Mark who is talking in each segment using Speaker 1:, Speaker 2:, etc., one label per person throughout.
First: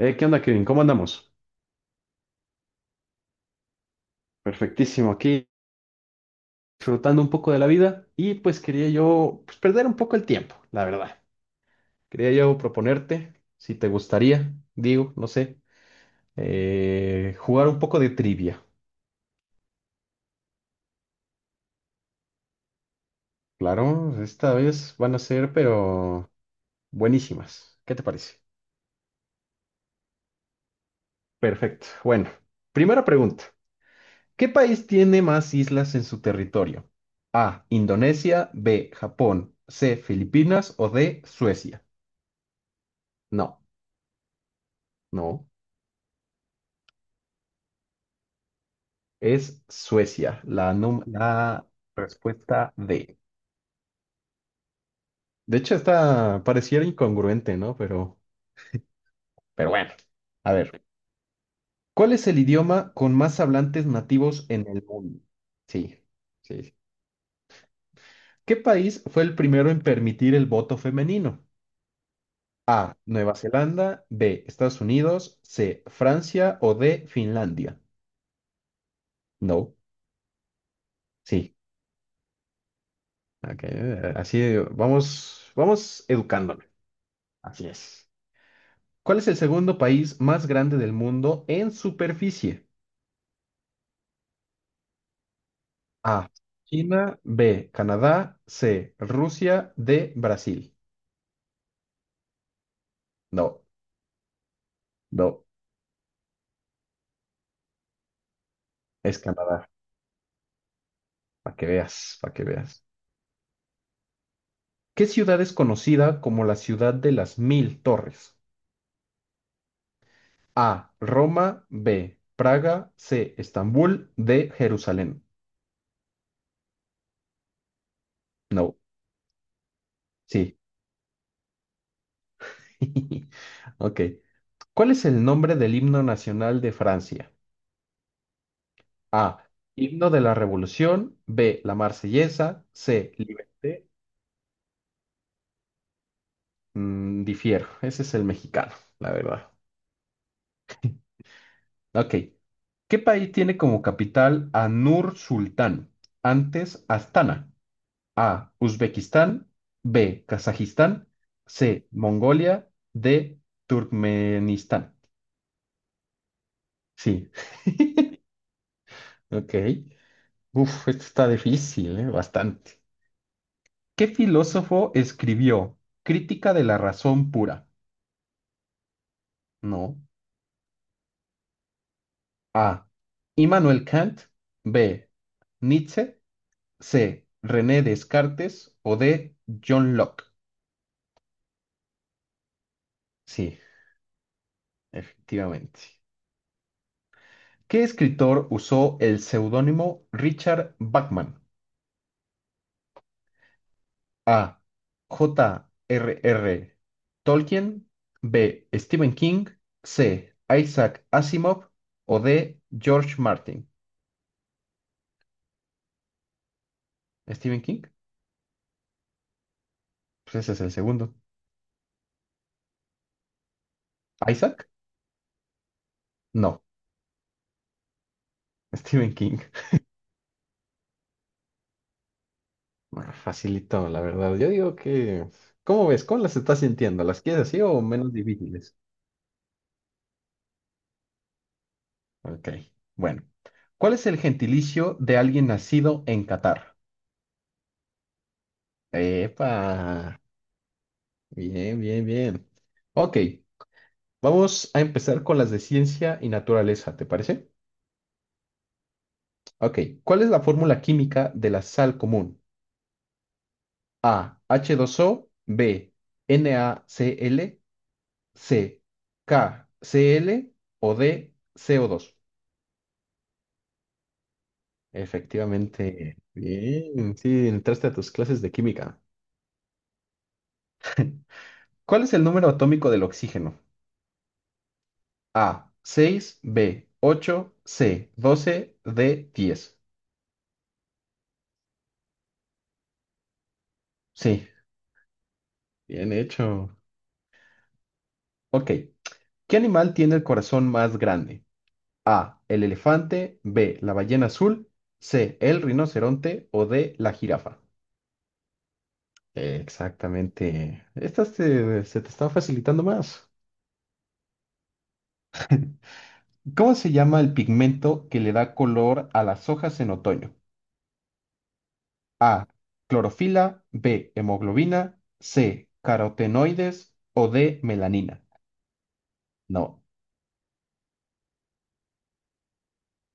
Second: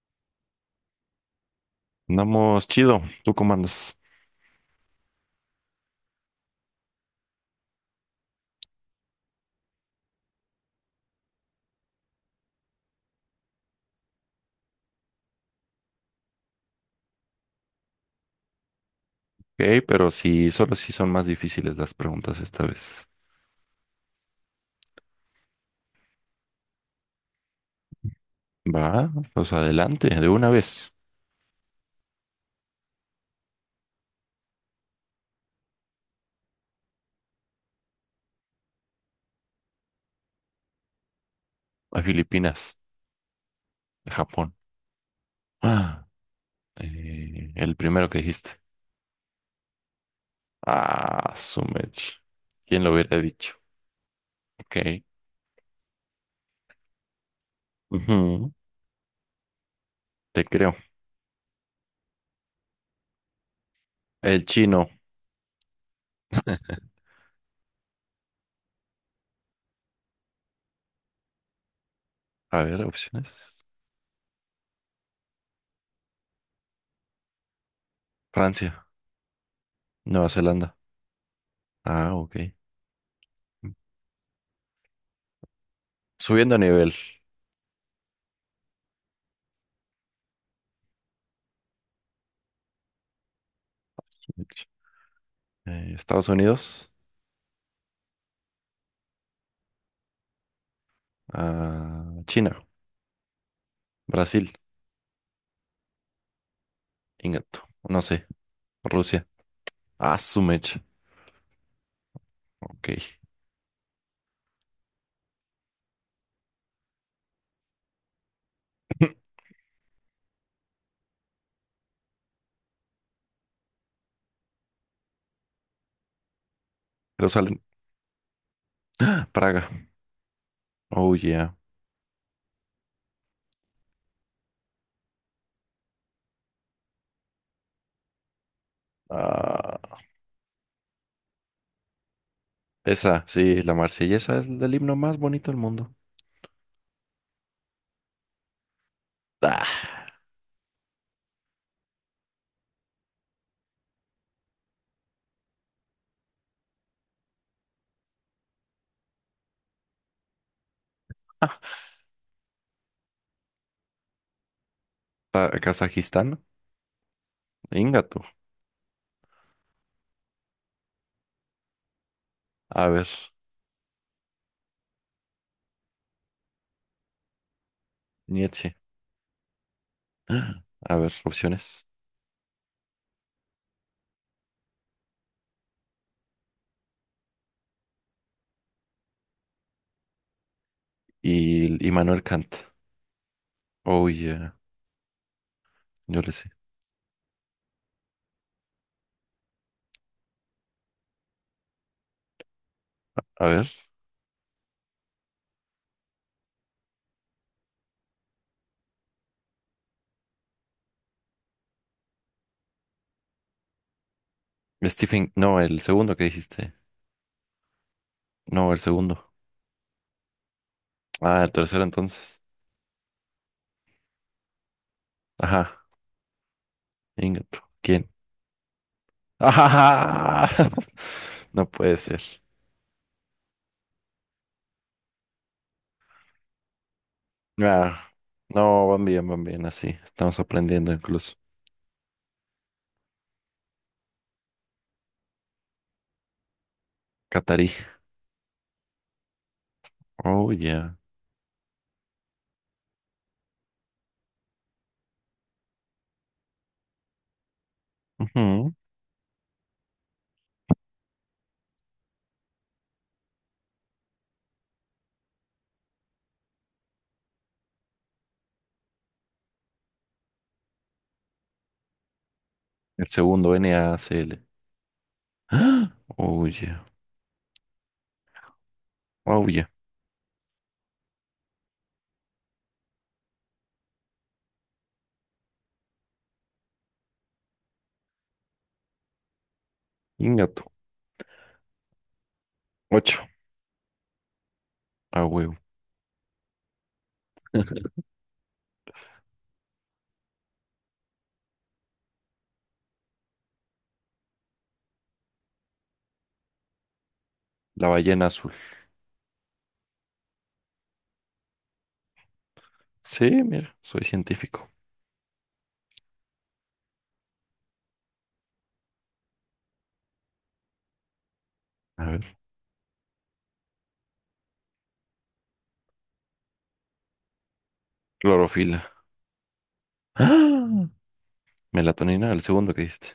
Speaker 1: ¿Qué onda, Kevin? ¿Cómo andamos?
Speaker 2: Andamos chido, tú comandas.
Speaker 1: Perfectísimo, aquí disfrutando un poco de la vida y pues quería yo pues, perder un poco el tiempo, la verdad. Quería yo proponerte, si te gustaría, digo, no sé, jugar un poco de trivia.
Speaker 2: Ok, pero sí, solo si son más difíciles las preguntas esta vez.
Speaker 1: Claro, esta vez van a ser, pero buenísimas. ¿Qué te parece?
Speaker 2: Va, pues adelante, de una vez.
Speaker 1: Perfecto. Bueno, primera pregunta. ¿Qué país tiene más islas en su territorio? A, Indonesia, B, Japón, C, Filipinas o D, Suecia.
Speaker 2: A Filipinas,
Speaker 1: No,
Speaker 2: a Japón.
Speaker 1: no.
Speaker 2: Ah, el primero que dijiste.
Speaker 1: Es Suecia, la,
Speaker 2: Ah,
Speaker 1: la
Speaker 2: Sumech.
Speaker 1: respuesta
Speaker 2: ¿Quién lo
Speaker 1: D.
Speaker 2: hubiera dicho? Ok.
Speaker 1: De hecho, esta pareciera incongruente, ¿no?
Speaker 2: Ujú,
Speaker 1: Pero bueno.
Speaker 2: te
Speaker 1: A
Speaker 2: creo.
Speaker 1: ver, ¿cuál es el idioma con más hablantes
Speaker 2: El
Speaker 1: nativos en el
Speaker 2: chino.
Speaker 1: mundo? Sí, sí, sí. ¿Qué país fue el primero en permitir el voto femenino?
Speaker 2: A ver,
Speaker 1: A, Nueva
Speaker 2: opciones.
Speaker 1: Zelanda, B, Estados Unidos, C, Francia o D, Finlandia.
Speaker 2: Francia,
Speaker 1: No,
Speaker 2: Nueva Zelanda.
Speaker 1: sí.
Speaker 2: Ah, ok.
Speaker 1: Ok, así vamos, vamos
Speaker 2: Subiendo a
Speaker 1: educándome.
Speaker 2: nivel.
Speaker 1: Así es. ¿Cuál es el segundo país más grande del mundo en superficie?
Speaker 2: Estados
Speaker 1: A.
Speaker 2: Unidos,
Speaker 1: China. B. Canadá. C. Rusia. D. Brasil.
Speaker 2: ah, China,
Speaker 1: No,
Speaker 2: Brasil.
Speaker 1: no,
Speaker 2: Ingato. No sé.
Speaker 1: es
Speaker 2: Rusia.
Speaker 1: Canadá.
Speaker 2: Ah, su mecha.
Speaker 1: Para que veas, para que veas.
Speaker 2: Ok.
Speaker 1: ¿Qué ciudad es conocida como la ciudad de las mil torres? A. Roma. B. Praga. C. Estambul. D. Jerusalén.
Speaker 2: Jerusalén.
Speaker 1: No,
Speaker 2: Praga.
Speaker 1: sí.
Speaker 2: Oh, yeah.
Speaker 1: Ok. ¿Cuál es el nombre del himno nacional de Francia? A.
Speaker 2: Ah,
Speaker 1: Himno de la Revolución. B. La Marsellesa. C.
Speaker 2: esa, sí, la
Speaker 1: Liberté.
Speaker 2: Marsellesa es el himno más bonito del mundo.
Speaker 1: Mm, difiero. Ese es el mexicano, la verdad.
Speaker 2: Ah,
Speaker 1: Ok. ¿Qué país tiene como capital a Nur Sultán? Antes Astana. A. Uzbekistán. B. Kazajistán. C. Mongolia. D. Turkmenistán.
Speaker 2: Kazajistán.
Speaker 1: Sí.
Speaker 2: Ingato.
Speaker 1: Ok. Uf, esto está difícil, ¿eh? Bastante.
Speaker 2: A ver.
Speaker 1: ¿Qué filósofo escribió Crítica de la razón pura?
Speaker 2: Nietzsche.
Speaker 1: No.
Speaker 2: A ver, opciones.
Speaker 1: A. Immanuel Kant. B. Nietzsche. C. René Descartes. O D. John Locke.
Speaker 2: Y Manuel Kant.
Speaker 1: Sí,
Speaker 2: Oh, yeah.
Speaker 1: efectivamente.
Speaker 2: Yo le sé.
Speaker 1: ¿Qué escritor usó el seudónimo Richard Bachman?
Speaker 2: A ver.
Speaker 1: A. J. R. R. Tolkien. B. Stephen King. C. Isaac Asimov. O D. George Martin.
Speaker 2: Stephen. No, el segundo que dijiste.
Speaker 1: ¿Stephen King?
Speaker 2: No, el segundo.
Speaker 1: Pues ese es el segundo.
Speaker 2: Ah, el tercero entonces.
Speaker 1: ¿Isaac?
Speaker 2: Ajá.
Speaker 1: No.
Speaker 2: Ingato. ¿Quién?
Speaker 1: Stephen King.
Speaker 2: Ah, no puede ser.
Speaker 1: Ah, facilito, la verdad. Yo digo que, ¿cómo ves? ¿Cómo las estás sintiendo? ¿Las quieres así o
Speaker 2: Ah,
Speaker 1: menos difíciles?
Speaker 2: no, van bien, así. Estamos aprendiendo incluso.
Speaker 1: Ok, bueno. ¿Cuál es el gentilicio de alguien nacido en Qatar?
Speaker 2: Catarí.
Speaker 1: Epa,
Speaker 2: Oh, yeah.
Speaker 1: bien, bien, bien. Ok, vamos a empezar con las de ciencia y naturaleza, ¿te parece?
Speaker 2: Ujú.
Speaker 1: Ok, ¿cuál es la fórmula química de la sal común? A, h dos o B, NaCl, C, KCl o D, co dos.
Speaker 2: El segundo NACL. Ah,
Speaker 1: Efectivamente.
Speaker 2: Oh, yeah.
Speaker 1: Bien, sí, entraste a tus clases de química.
Speaker 2: Oh, yeah.
Speaker 1: ¿Cuál es el número atómico del oxígeno? A, 6 B, 8 C, 12 D, 10.
Speaker 2: Ingato. Ocho.
Speaker 1: Sí,
Speaker 2: A huevo.
Speaker 1: bien hecho. Ok. ¿Qué animal tiene el corazón más grande? A, el elefante, B, la ballena azul, C, el rinoceronte o D, la jirafa.
Speaker 2: La ballena azul.
Speaker 1: Exactamente. Esta se te está facilitando más.
Speaker 2: Sí, mira, soy científico.
Speaker 1: ¿Cómo se llama el pigmento que le da color a las hojas en otoño?
Speaker 2: A ver.
Speaker 1: A. Clorofila. B. Hemoglobina. C. Carotenoides. O D. Melanina.
Speaker 2: Clorofila.
Speaker 1: No,
Speaker 2: Ah, Melatonina, el segundo que diste.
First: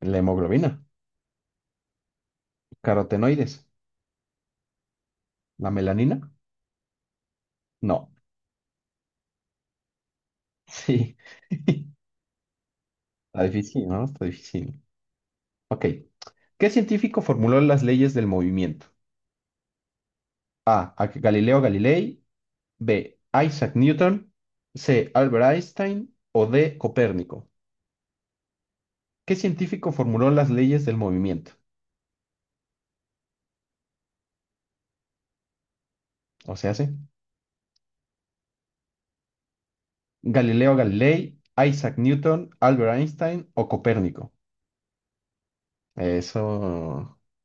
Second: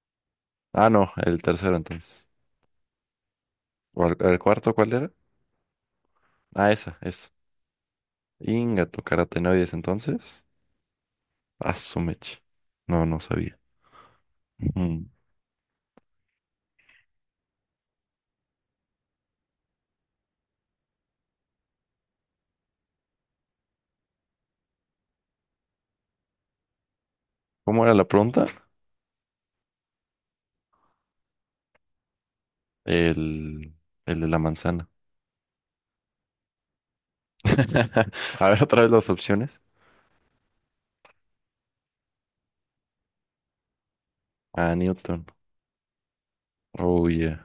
Speaker 1: la hemoglobina.
Speaker 2: Ah, no, el tercero entonces.
Speaker 1: Carotenoides.
Speaker 2: ¿O el cuarto cuál era?
Speaker 1: ¿La melanina?
Speaker 2: Ah, esa, eso.
Speaker 1: No.
Speaker 2: Ingato, carotenoides entonces.
Speaker 1: Sí.
Speaker 2: Ah, su mecha. No, no
Speaker 1: Está
Speaker 2: sabía.
Speaker 1: difícil, ¿no? Está difícil.
Speaker 2: Ujú.
Speaker 1: Ok. ¿Qué científico formuló las leyes del movimiento? A. Galileo Galilei. B. Isaac Newton. C. Albert Einstein. O D. Copérnico.
Speaker 2: ¿Cómo era la pregunta?
Speaker 1: ¿Qué científico formuló las leyes del movimiento?
Speaker 2: El, el de la manzana.
Speaker 1: O sea, ¿sí?
Speaker 2: A ver, otra vez las opciones.
Speaker 1: Galileo Galilei, Isaac Newton, Albert Einstein o Copérnico.
Speaker 2: Ah, Newton. Oh,
Speaker 1: Eso.
Speaker 2: yeah.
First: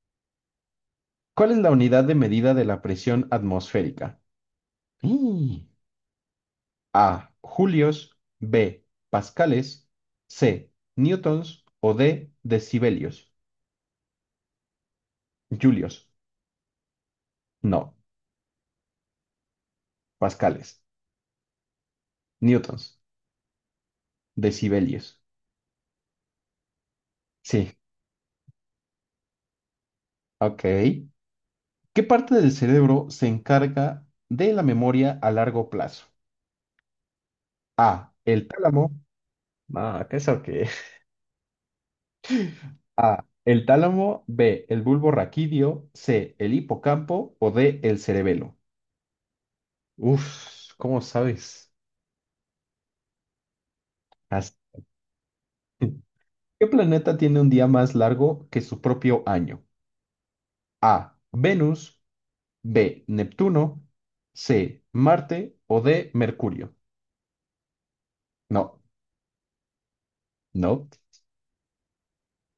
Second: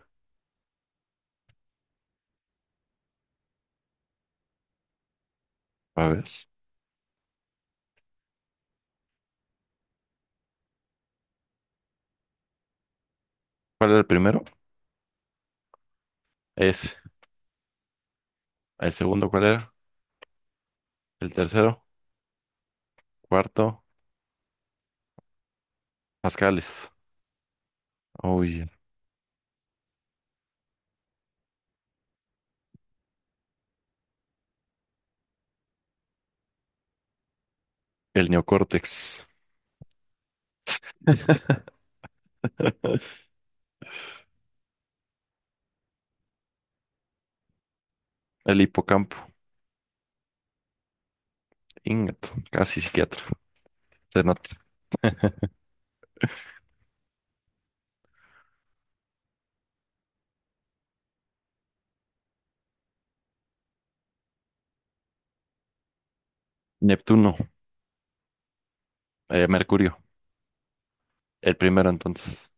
Speaker 1: ¿Cuál es la unidad de medida de la presión atmosférica? ¡Y!
Speaker 2: A ver.
Speaker 1: A. Julios. B. Pascales. C. Newtons. O D. Decibelios.
Speaker 2: ¿Cuál era el primero?
Speaker 1: Julios.
Speaker 2: Es.
Speaker 1: No.
Speaker 2: ¿El segundo cuál era?
Speaker 1: Pascales.
Speaker 2: El tercero.
Speaker 1: Newtons.
Speaker 2: Cuarto.
Speaker 1: Decibelios.
Speaker 2: Pascales.
Speaker 1: Sí.
Speaker 2: Oh, yeah.
Speaker 1: Ok. ¿Qué parte del cerebro se encarga de la memoria a largo plazo? A.
Speaker 2: El
Speaker 1: El tálamo.
Speaker 2: neocórtex.
Speaker 1: Ah, ¿qué es eso qué? A. El tálamo. B. El bulbo raquídeo. C. El hipocampo. O D. El cerebelo.
Speaker 2: El hipocampo.
Speaker 1: Uf, ¿cómo sabes?
Speaker 2: Ingato. Casi psiquiatra. Se
Speaker 1: As-
Speaker 2: nota.
Speaker 1: ¿Qué planeta tiene un día más largo que su propio año? A. Venus. B. Neptuno. C. Marte. O D. Mercurio.
Speaker 2: Neptuno.
Speaker 1: No,
Speaker 2: Mercurio.
Speaker 1: no.
Speaker 2: El primero entonces.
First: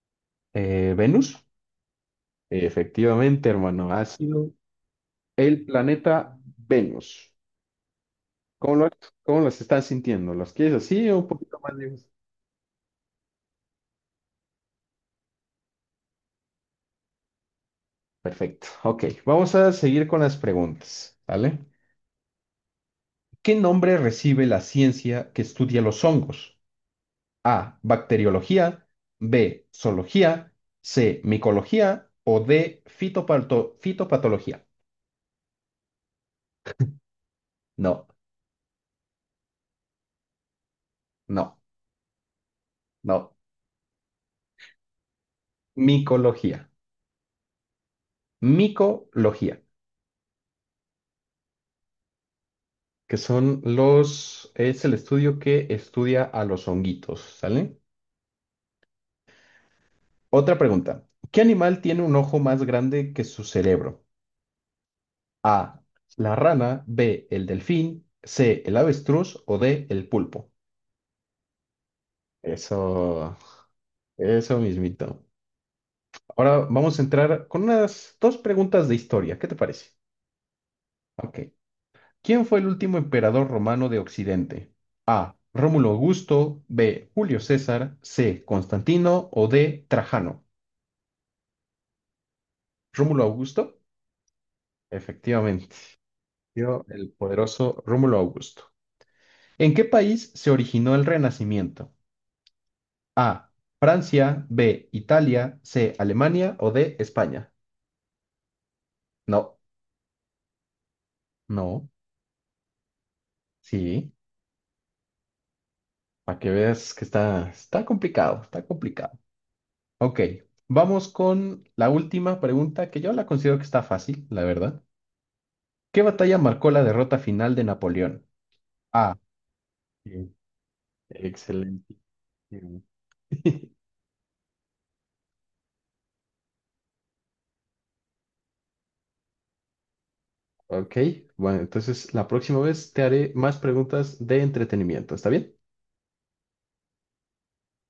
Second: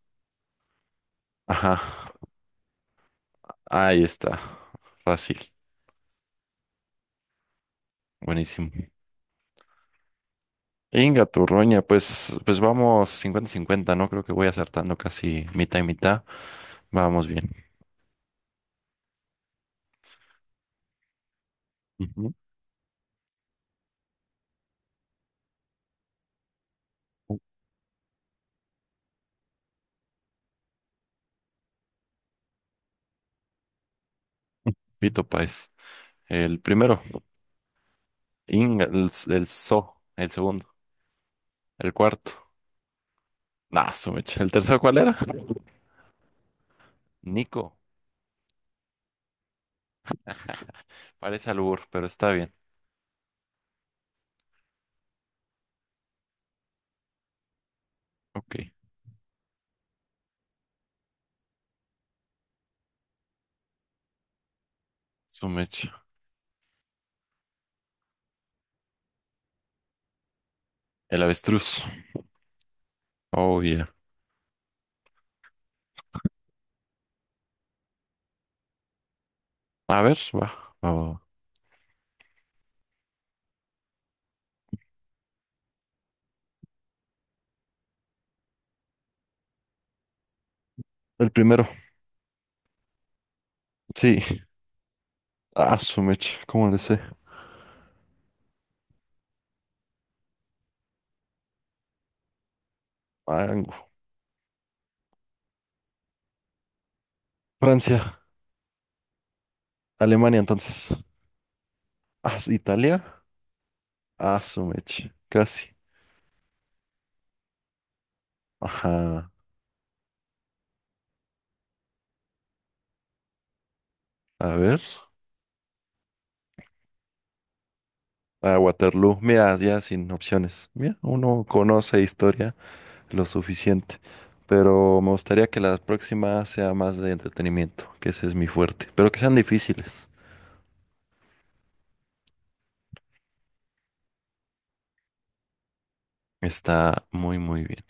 Speaker 1: ¿Venus?
Speaker 2: Ajá.
Speaker 1: Efectivamente, hermano.
Speaker 2: Ahí está.
Speaker 1: Ácido.
Speaker 2: Fácil.
Speaker 1: El planeta Venus.
Speaker 2: Buenísimo.
Speaker 1: ¿Cómo lo, cómo las están sintiendo? ¿Las quieres así o
Speaker 2: Inga
Speaker 1: un poquito más
Speaker 2: Turroña,
Speaker 1: lejos?
Speaker 2: pues vamos 50-50, ¿no? Creo que voy acertando casi mitad y mitad. Vamos bien.
Speaker 1: Perfecto. Ok, vamos a seguir con las preguntas, ¿vale?
Speaker 2: Ujú.
Speaker 1: ¿Qué nombre recibe la ciencia que estudia los hongos? A. Bacteriología. B. Zoología. C. Micología. O D. Fitopatología.
Speaker 2: Vito Páez. El primero.
Speaker 1: No,
Speaker 2: Inga, el So. El segundo.
Speaker 1: no,
Speaker 2: El cuarto.
Speaker 1: no.
Speaker 2: Nah, Sumecha. ¿El tercero cuál era?
Speaker 1: Micología.
Speaker 2: Nico.
Speaker 1: Micología,
Speaker 2: Parece albur, pero está bien.
Speaker 1: que son los, es el estudio que estudia a los honguitos, ¿sale?
Speaker 2: Ok.
Speaker 1: Otra pregunta. ¿Qué animal tiene un ojo más grande que su cerebro? A,
Speaker 2: Sumecha.
Speaker 1: la rana, B, el delfín, C, el avestruz o D, el pulpo.
Speaker 2: El avestruz.
Speaker 1: Eso,
Speaker 2: Oh, yeah.
Speaker 1: eso mismito. Ahora vamos a entrar con unas dos preguntas de historia. ¿Qué te parece?
Speaker 2: A ver, va. Va, va, va.
Speaker 1: Ok. ¿Quién fue el último emperador romano de Occidente? ¿Rómulo Augusto, B, Julio César, C, Constantino o D, Trajano?
Speaker 2: El primero.
Speaker 1: ¿Rómulo Augusto?
Speaker 2: Sí.
Speaker 1: Efectivamente.
Speaker 2: Ah, Sumecha. ¿Cómo le
Speaker 1: Yo,
Speaker 2: sé?
Speaker 1: el poderoso Rómulo Augusto. ¿En qué país se originó el Renacimiento? A.
Speaker 2: Mango.
Speaker 1: Francia, B. Italia, C. Alemania o D. España.
Speaker 2: Francia.
Speaker 1: No,
Speaker 2: Alemania, entonces.
Speaker 1: no,
Speaker 2: Ah, Italia.
Speaker 1: sí,
Speaker 2: Ah, su mecha. Casi.
Speaker 1: para que veas que está, está complicado, está complicado.
Speaker 2: Ajá.
Speaker 1: Ok, vamos con la última pregunta que yo la considero que está fácil, la
Speaker 2: A ver.
Speaker 1: verdad. ¿Qué batalla marcó la derrota final de Napoleón?
Speaker 2: A
Speaker 1: A.
Speaker 2: Waterloo. Mira, ya sin
Speaker 1: Sí,
Speaker 2: opciones. Mira, uno
Speaker 1: excelente.
Speaker 2: conoce historia lo suficiente. Pero me gustaría que la próxima sea más de entretenimiento, que ese es mi fuerte. Pero que sean difíciles.
Speaker 1: Ok, bueno, entonces la próxima vez te haré más preguntas de entretenimiento, ¿está bien?
Speaker 2: Está muy, muy bien.